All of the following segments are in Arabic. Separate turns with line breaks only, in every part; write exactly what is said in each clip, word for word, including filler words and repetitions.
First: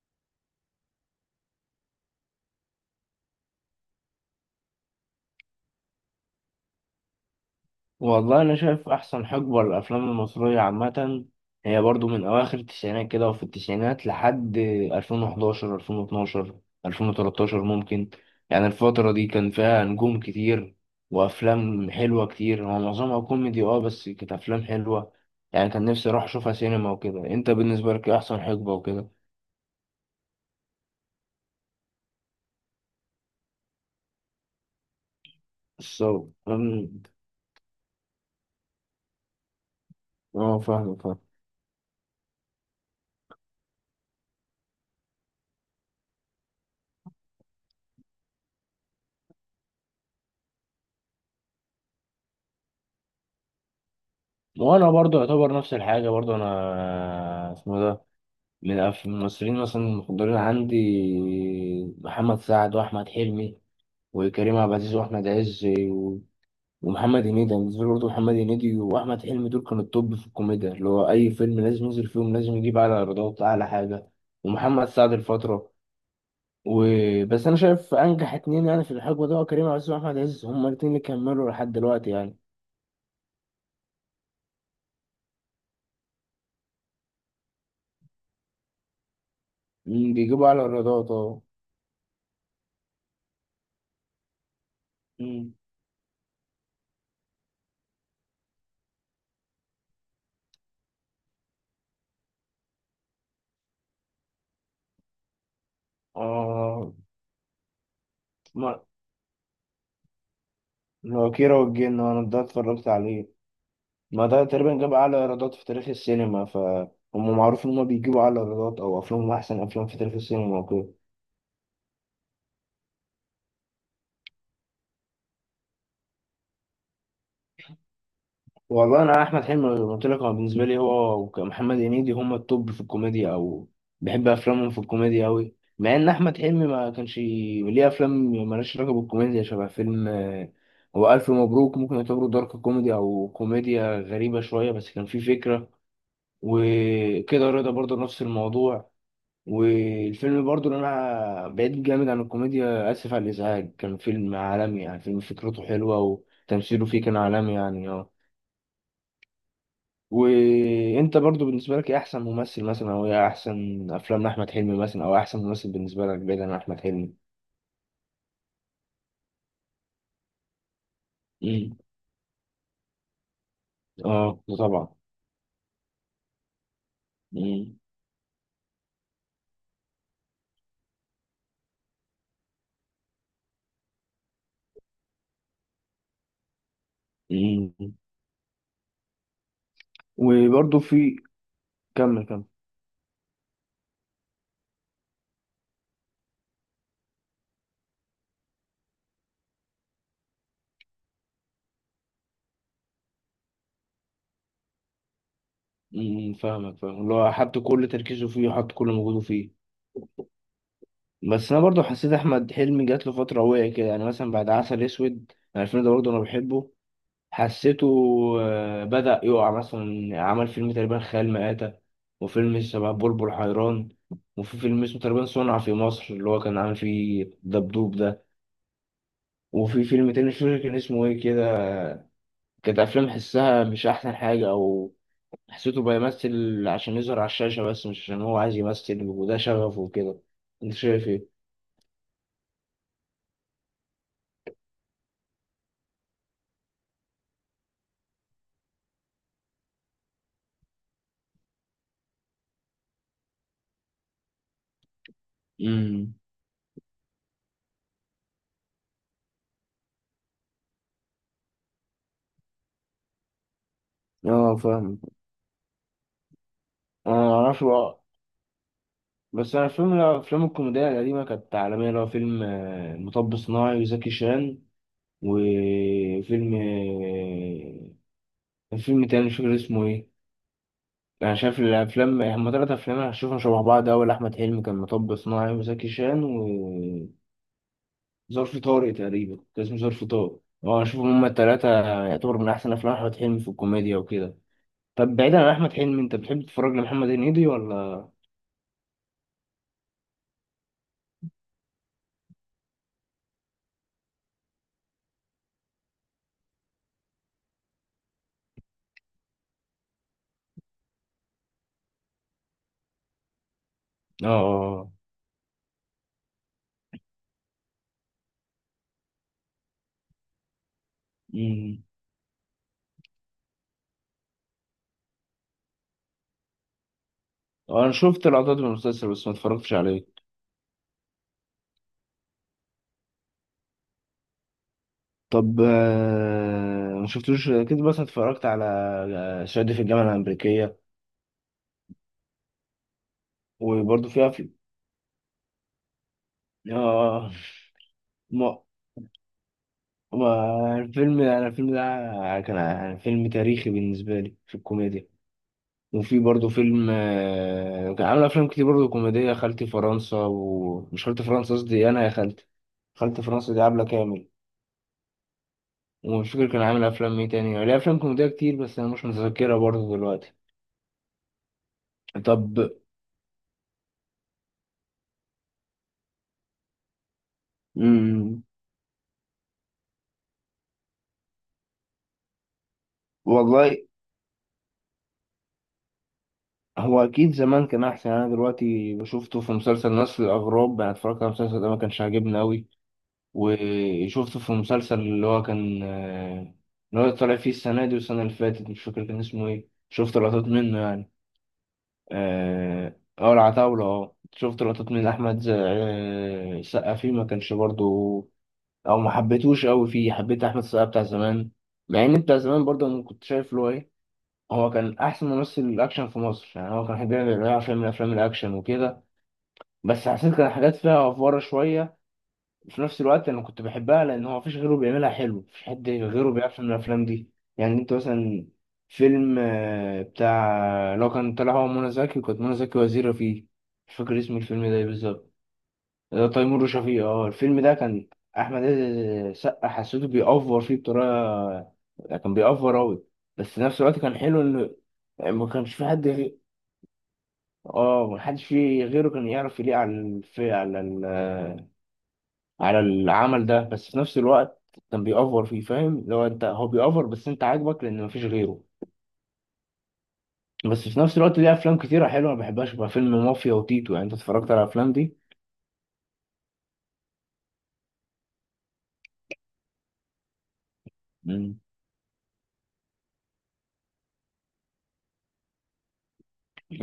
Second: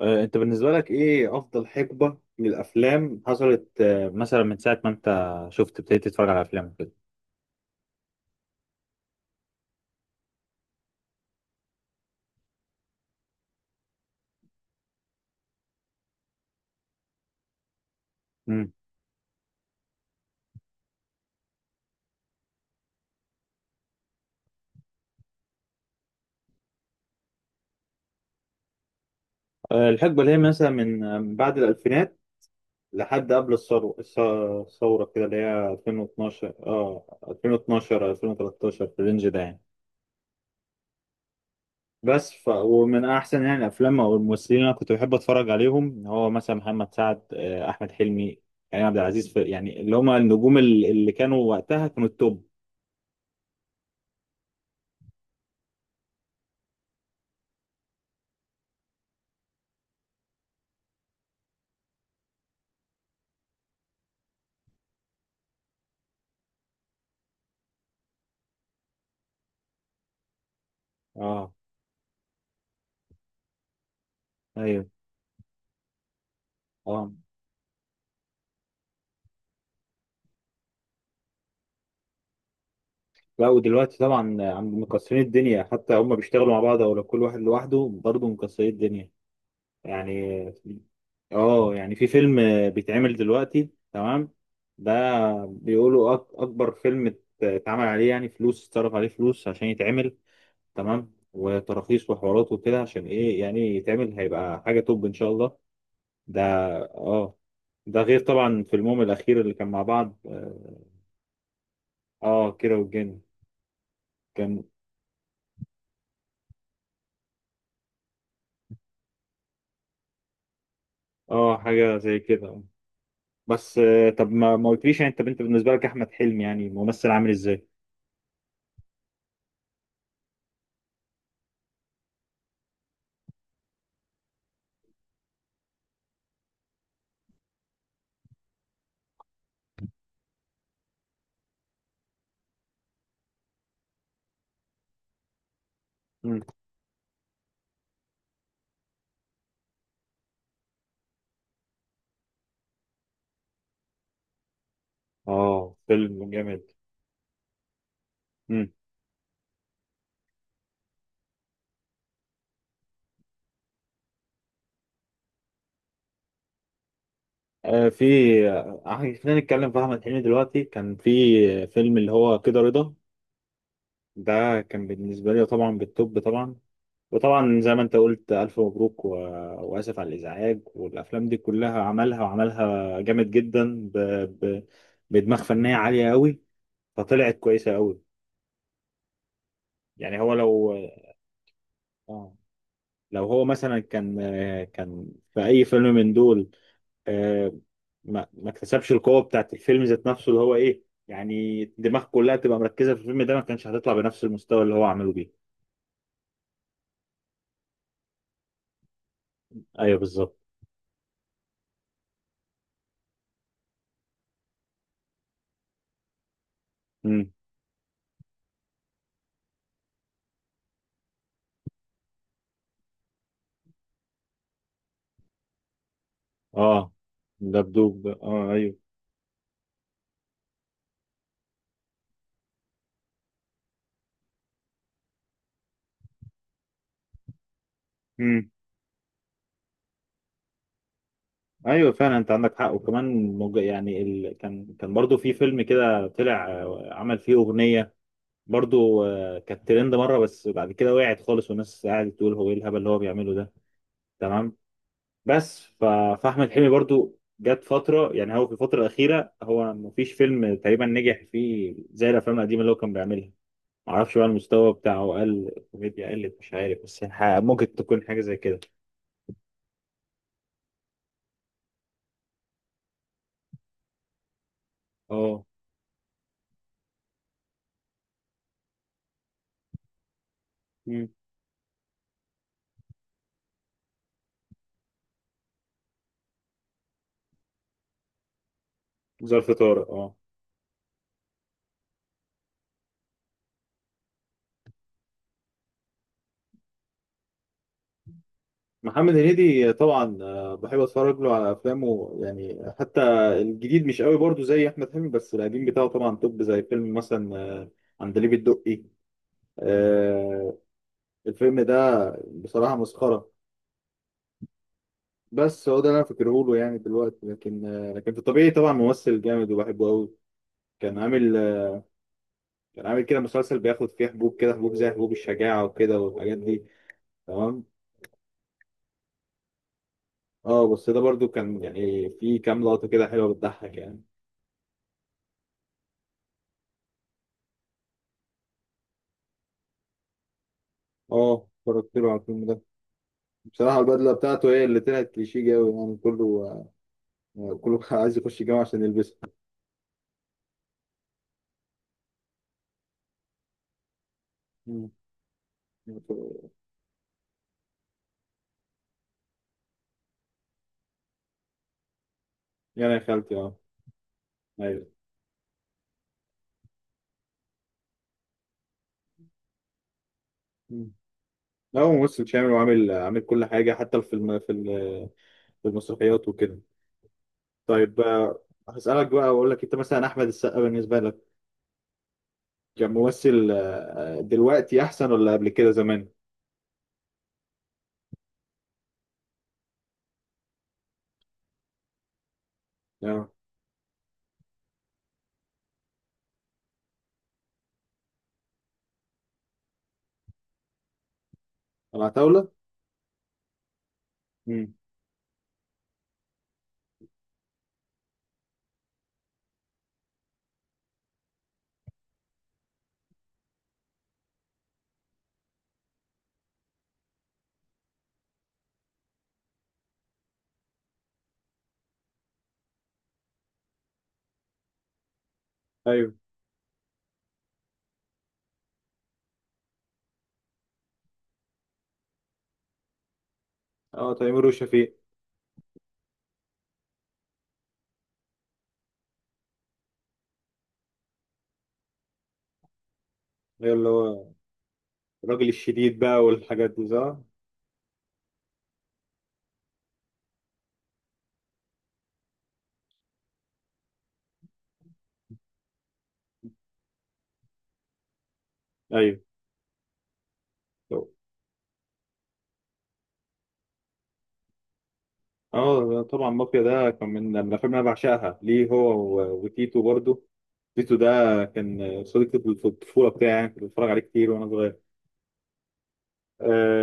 آه، انت بالنسبة لك ايه افضل حقبة للافلام حصلت، آه، مثلا من ساعة ما انت شفت ابتديت تتفرج على افلام كده.
والله أنا شايف أحسن حقبة للأفلام المصرية عامة هي برضو من أواخر التسعينات كده، وفي التسعينات لحد ألفين وحداشر ألفين واتناشر ألفين وتلتاشر ممكن. يعني
امم
الفترة دي كان فيها نجوم كتير، وأفلام حلوة كتير. هو معظمها كوميدي أه، بس كانت أفلام حلوة. يعني كان نفسي أروح أشوفها سينما وكده. أنت بالنسبة لك إيه أحسن حقبة وكده؟
آه، الحقبة اللي هي مثلا من آه، من بعد الالفينات لحد قبل الثورة الث- الثورة كده اللي هي
الصوت.
ألفين واتناشر، اه ألفين واتناشر ألفين وتلتاشر، في الرينج ده يعني.
أه، فاهم فاهم.
بس ف... ومن احسن يعني الافلام او الممثلين اللي انا كنت بحب اتفرج عليهم هو مثلا محمد سعد، آه، احمد حلمي، كريم عبد العزيز في... يعني اللي هم النجوم اللي اللي كانوا وقتها كانوا التوب.
وأنا برضو يعتبر نفس الحاجة. برضو أنا اسمه ده، من أف- من الممثلين مثلا المفضلين عندي: محمد سعد، وأحمد حلمي، وكريم عبد العزيز، وأحمد عز، و- ومحمد هنيدي. أنا بالنسبة لي برضه محمد هنيدي وأحمد حلمي دول كانوا التوب في الكوميديا، اللي هو أي
اه.
فيلم لازم ينزل فيهم لازم يجيب أعلى إيرادات، أعلى حاجة. ومحمد
ايوه.
سعد الفترة.
اه،
وبس أنا شايف أنجح اتنين يعني في الحقبة ده هو كريم عبد العزيز وأحمد عز. هما الاتنين اللي كملوا لحد دلوقتي يعني.
لا، ودلوقتي طبعا عند مكسرين الدنيا، حتى هم بيشتغلوا مع بعض او لو كل واحد لوحده برضه مكسرين الدنيا
مم،
يعني.
بيجيبوا أعلى إيرادات أه.
اه، يعني في فيلم بيتعمل دلوقتي، تمام، ده
مم.
بيقولوا أك- اكبر فيلم ات- اتعمل عليه يعني فلوس، اتصرف عليه فلوس عشان يتعمل، تمام، وتراخيص وحوارات وكده، عشان ايه يعني يتعمل هيبقى حاجة توب ان شاء الله. ده.
آه.
اه. ده غير طبعا
ما-
فيلمهم الاخير اللي كان مع بعض، اه،
اللي هو كيرة والجن أنا ده
آه، كيرة
اتفرجت
والجن.
عليه. ما ده
كان،
تقريبا جاب أعلى إيرادات في تاريخ السينما، فهم معروف إن هما بيجيبوا أعلى إيرادات أو أفلامهم أحسن أفلام في تاريخ السينما وكده.
اه، حاجة زي كده. بس آه، طب، ما ما قلتليش يعني، انت انت بالنسبه لك احمد حلمي يعني ممثل عامل ازاي؟
والله، أنا أحمد حلمي زي ما قلت لك هو بالنسبة لي هو ومحمد هنيدي هما التوب في الكوميديا، أو بحب أفلامهم في الكوميديا أوي، مع إن أحمد حلمي ما كانش ليه أفلام مالهاش علاقة بالكوميديا، شبه فيلم آه، هو ألف مبروك، ممكن يعتبره دارك كوميدي أو كوميديا غريبة شوية، بس كان فيه فكرة.
مم.
وكده رضا برضه نفس الموضوع. والفيلم برضو اللي انا بعيد جامد عن الكوميديا، اسف على الازعاج، كان فيلم عالمي. يعني فيلم فكرته
اه،
حلوه
فيلم جامد.
وتمثيله فيه كان عالمي يعني. اه.
مم.
وانت برضو بالنسبه لك ايه احسن ممثل مثلا، او ايه احسن افلام احمد حلمي مثلا، او احسن ممثل بالنسبه لك بعيد عن احمد حلمي؟
آه، في آه، آه، خلينا نتكلم في احمد حلمي. دلوقتي كان في، آه،
امم.
فيلم اللي هو كده رضا،
اه، ده
ده كان
طبعا.
بالنسبه لي طبعا بالتوب طبعا. وطبعا زي
امم.
ما انت قلت، الف مبروك و... واسف على الازعاج، والافلام دي كلها عملها، وعملها جامد جدا ب... ب... بدماغ فنيه عاليه قوي، فطلعت كويسه
امم.
قوي. يعني هو لو،
وبرضو في. كمل،
اه،
كمل.
لو هو مثلا كان، آه، كان في اي فيلم من دول، آه، ما ما اكتسبش القوه بتاعت الفيلم ذات نفسه اللي هو ايه، يعني الدماغ كلها تبقى مركزه في الفيلم ده، ما كانش هتطلع بنفس المستوى اللي هو عمله بيه.
امم فاهمك، فاهم اللي هو حط كل تركيزه فيه وحط كل مجهوده فيه.
ايوه بالظبط.
بس انا برضو حسيت احمد حلمي جات له فتره وقع كده، يعني مثلا بعد عسل اسود، انا الفيلم ده برضو انا بحبه.
امم.
حسيته آه، بدا يقع. مثلا عمل فيلم تقريبا خيال مآتة، وفيلم شبه بلبل حيران، وفي فيلم اسمه تقريبا صنع في مصر اللي هو كان عامل
اه،
فيه دبدوب
دبدوب،
ده.
اه ايوه.
وفي فيلم تاني مش فاكر كان اسمه ايه كده. كانت افلام حسها مش احسن حاجه، او حسيته بيمثل عشان يظهر على الشاشه بس مش عشان هو
امم.
عايز يمثل وده شغفه وكده. انت شايف ايه؟
ايوه فعلا انت عندك حق، وكمان مج... يعني ال... كان كان برضو في فيلم كده طلع، آه، عمل فيه اغنيه برضو، آه، كانت ترند مره، بس بعد كده وقعت خالص، والناس قاعده تقول هو ايه الهبل اللي هو بيعمله ده. تمام. بس ف...
امم
فاحمد حلمي برضو جت فتره، يعني هو في الفتره الاخيره هو مفيش فيلم تقريبا نجح فيه زي الافلام القديمه اللي هو كان بيعملها. معرفش بقى،
اه،
المستوى
فاهم.
بتاعه قل، الكوميديا قلت، مش عارف، بس يعني،
انا
ح-
معرفش
ممكن
بقى.
تكون حاجه زي كده.
بس انا فيلم من الافلام الكوميديا القديمه كانت عالميه، اللي هو فيلم آه، مطب صناعي وزكي شان،
اه.
وفيلم آه، فيلم تاني مش فاكر اسمه ايه.
مم.
انا شايف الافلام هما تلات افلام انا هشوفهم شبه بعض. اول احمد حلمي كان مطب صناعي وزكي شان، وظرف طارق، تقريبا
ظرف
كان اسمه
طارق،
ظرف
اه.
طارق، اه اشوفهم هما التلاتة. يعتبر من احسن افلام احمد حلمي في الكوميديا وكده. طب بعيدا عن احمد حلمي، انت بتحب تتفرج لمحمد هنيدي ولا؟
محمد هنيدي طبعا، آه، بحب اتفرج له على افلامه يعني. حتى الجديد مش قوي برضو زي احمد حلمي، بس القديم بتاعه طبعا توب، زي فيلم مثلا، آه، عندليب الدقي، آه، الفيلم ده بصراحه مسخره.
اه، اه، آه.
بس هو ده اللي انا فاكره له يعني دلوقتي، لكن، آه، لكن في الطبيعي طبعا ممثل جامد وبحبه قوي. كان عامل، آه،
مم.
كان عامل كده مسلسل بياخد فيه حبوب كده، حبوب زي حبوب الشجاعة وكده والحاجات دي، تمام.
انا شفت لقطات من المسلسل، بس ما اتفرجتش عليه.
اه، بس ده برضو كان يعني في كام لقطة كده حلوة بتضحك يعني.
طب آه، ما شفتوش كده، بس اتفرجت على آه، شادي في الجامعة الأمريكية.
اه، اتفرجت له على الفيلم ده. بصراحة
وبرضه
البدلة
فيها
بتاعته
في.
هي اللي طلعت كليشيه قوي، يعني كله،
اه
آه، كله كان عايز يخش الجامعة
ما
عشان يلبسها.
ما الفيلم، انا الفيلم ده كان فيلم تاريخي بالنسبة لي في
مم.
الكوميديا. وفي برضه فيلم آه، كان عامل أفلام كتير برضه كوميدية. خالتي فرنسا، ومش خالتي فرنسا، قصدي أنا يا خالتي.
يعني يا
خالتي
خالتي،
فرنسا
اه.
دي عبلة كامل.
ايوه.
ومش فاكر كان عامل أفلام إيه تاني، ليه أفلام كوميدية كتير بس أنا مش متذكرها برضه دلوقتي.
مم. لا، هو ممثل شامل
طب،
وعامل، عامل كل حاجة، حتى في الم... في ال- في المسرحيات وكده. طيب، آه،
امم
هسألك بقى وأقول لك، أنت مثلا أحمد السقا بالنسبة لك كان ممثل،
والله
آه، دلوقتي أحسن ولا قبل كده زمان؟
هو اكيد زمان كان احسن. انا دلوقتي شفته في مسلسل نسل الاغراب، انا اتفرجت على المسلسل ده ما كانش عاجبني قوي.
أه.
وشفته في مسلسل اللي هو كان آه، اللي هو طالع فيه السنه دي والسنه اللي فاتت، مش فاكر كان اسمه ايه، شفت لقطات منه يعني.
العتاولة؟
اه، آه، العتاوله. اه، شفت
امم.
لقطات من احمد ز- آه، السقا فيه، ما كانش برضو. او ما حبيتهوش قوي فيه. حبيت احمد السقا بتاع زمان. مع ان بتاع زمان برضه انا كنت شايف له ايه، هو كان احسن ممثل اكشن في مصر، يعني هو كان بيعمل بيعمل فيلم من افلام الاكشن وكده. بس حسيت كان حاجات فيها افواره شويه، في نفس الوقت انا كنت بحبها، لان هو مفيش غيره بيعملها حلو، مفيش حد
أيوه.
غيره بيعرف يعمل الافلام دي. يعني انت مثلا فيلم آه، بتاع لو كان طلع هو منى زكي، وكانت منى زكي وزيره فيه. مش
أه،
فاكر اسم
تيمور
الفيلم ده إيه
وشفيق.
بالظبط. تيمور وشفيقة، اه. الفيلم ده كان احمد عز سقا حسيته بيأفور فيه بطريقه، كان بيأفور اوي. بس في
أيوه،
نفس
اللي
الوقت كان
هو
حلو انه ما
الراجل
كانش في
الشديد
حد
بقى
غير.
والحاجات دي، صح؟
اه، ما حدش فيه غيره كان يعرف يليق على الف... على ال... على العمل ده، بس في نفس الوقت كان بيأفور فيه. فاهم لو انت هو بيأفور، بس انت عاجبك لان مفيش غيره.
أيوه.
بس في
طب-
نفس الوقت ليه افلام كتيره حلوه، ما بحبهاش بقى فيلم مافيا وتيتو، يعني انت اتفرجت على الافلام دي؟
أه، طبعا مافيا ده كان من من الأفلام اللي أنا بعشقها ليه هو، و- وتيتو برضه. تيتو ده
مم.
كان صديقي في الطفولة بتاعي يعني، كنت بتفرج عليه كتير وأنا صغير.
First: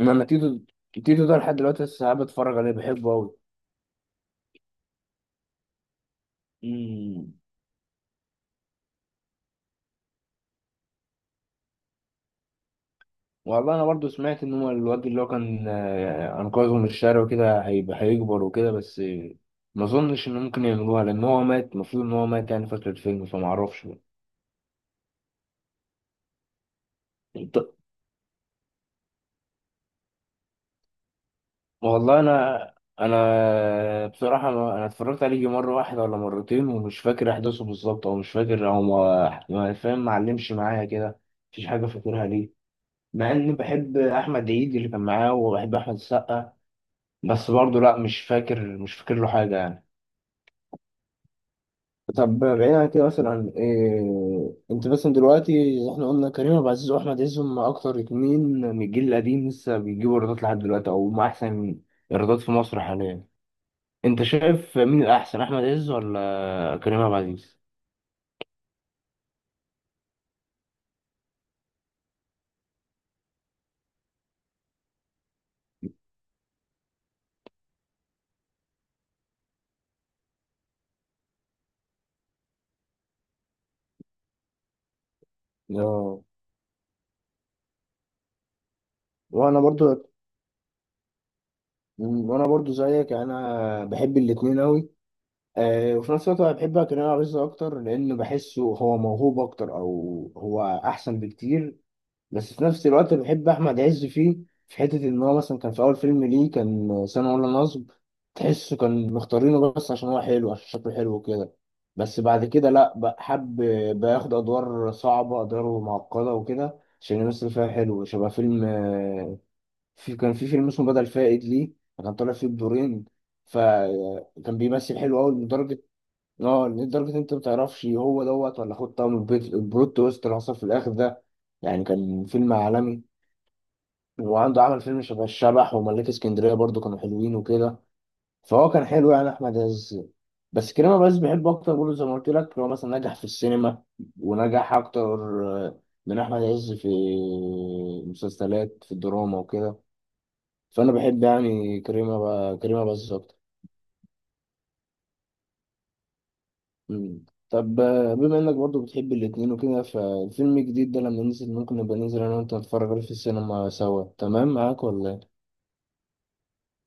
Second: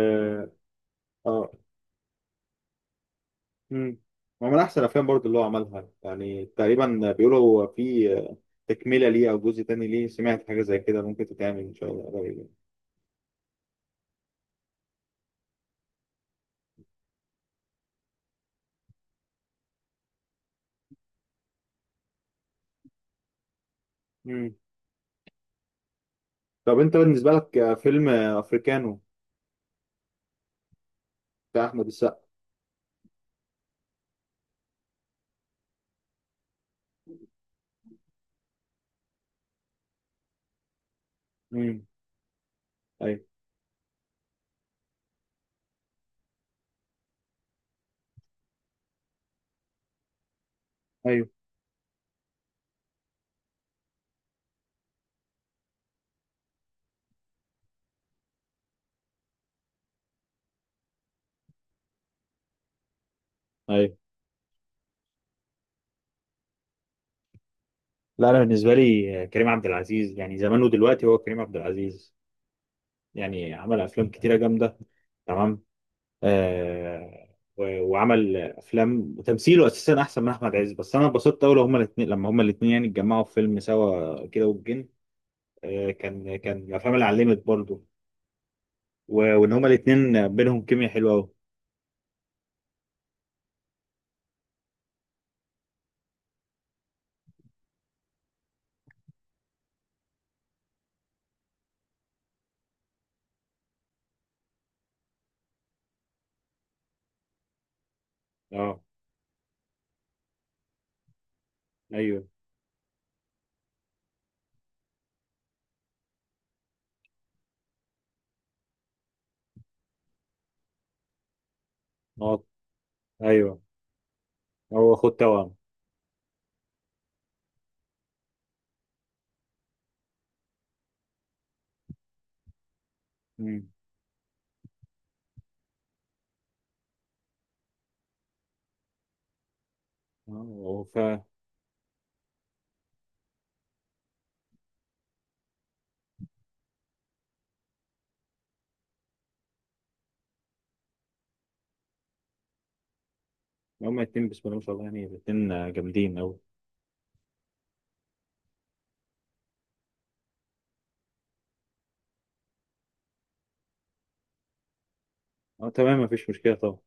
انما تيتو. تيتو ده
آه.
لحد دلوقتي لسه قاعد بتفرج عليه، بحبه قوي.
مم. هو من احسن الافلام برضه اللي هو عملها يعني. تقريبا
مم.
بيقولوا هو في تكمله ليه او جزء تاني ليه، سمعت حاجه زي كده، ممكن تتعمل ان شاء الله قريب يعني.
والله انا برضو سمعت ان هو الواد اللي هو كان آه، انقذه من الشارع وكده هيبقى هيكبر وكده، بس آه، ما اظنش ان ممكن يعملوها لان هو مات. المفروض ان هو مات يعني فترة الفيلم، فما اعرفش بقى.
مم. طب انت بالنسبه
انت-
لك فيلم افريكانو بتاع احمد السقا؟
والله انا انا بصراحة ما- انا اتفرجت عليه يجي مرة واحدة ولا مرتين، ومش فاكر احداثه بالظبط، او مش فاكر، او ما ما فاهم، معلمش معايا كده. مفيش
امم.
حاجة فاكرها ليه.
ايوه.
مع اني بحب احمد عيد اللي كان معاه وبحب احمد السقا، بس برضه لا، مش فاكر مش فاكر له حاجة يعني.
ايوه.
طب بعيد عن كده، مثلا إيه، انت مثلا دلوقتي زي احنا قلنا كريم عبد العزيز واحمد عز هم اكتر اتنين من الجيل القديم لسه بيجيبوا ايرادات لحد دلوقتي، او هم احسن ايرادات في مصر حاليا.
ايوه.
انت شايف مين الاحسن، احمد عز ولا كريم عبد العزيز؟
لا، انا بالنسبه لي كريم عبد العزيز. يعني زمان ودلوقتي هو كريم عبد العزيز. يعني عمل افلام كتيره جامده، تمام، آه، و- وعمل افلام، وتمثيله اساسا احسن من احمد عز. بس انا اتبسطت قوي لو هما الاثنين، لما هما الاثنين يعني اتجمعوا في فيلم سوا، كده والجن، آه،
اه.
كان كان من الافلام اللي علمت برضه. و- وان
وانا
هما
برضو
الاثنين بينهم كيمياء حلوه قوي.
وانا برضو زيك، انا بحب الاتنين قوي. أه. وفي نفس الوقت انا بحب كريم عبد العزيز اكتر، لان بحسه هو موهوب اكتر او هو احسن بكتير. بس في نفس الوقت بحب احمد عز، فيه في حته ان هو مثلا كان في اول فيلم ليه كان سنه ولا نصب تحسه
اه.
كان مختارينه بس عشان هو حلو، عشان شكله حلو وكده. بس
ايوه.
بعد كده لا، بقى حب بياخد ادوار صعبه، ادوار معقده وكده عشان يمثل فيها حلو، شبه فيلم. في كان في فيلم اسمه بدل فائد ليه، كان طالع
اه
فيه بدورين.
ايوه،
فكان
هو
بيمثل
اخو
حلو قوي
توام.
لدرجه. اه، لدرجة إن انت ما تعرفش هو دوت ولا خد طعم البيت، البلوت تويست اللي حصل في الاخر ده، يعني كان فيلم عالمي.
امم.
وعنده عمل فيلم شبه الشبح وملاك اسكندرية برضو، كانوا حلوين وكده. فهو كان حلو يعني احمد عز.
اه
بس
هو
كريم
ف.
عبد العزيز بحبه اكتر برضه، زي ما قلت لك هو مثلا نجح في السينما، ونجح اكتر آه، من احمد عز في المسلسلات، في الدراما وكده. فانا بحب يعني كريم عب- كريم عبد العزيز اكتر.
هما الاثنين بسم الله ما شاء الله، يعني الاثنين جامدين قوي.
مم. طب آه، بما انك برضو بتحب الاتنين وكده، فالفيلم الجديد ده لما ننزل ممكن نبقى ننزل انا وانت نتفرج عليه في السينما سوا، تمام معاك ولا؟
اه تمام، مفيش مشكله طبعا.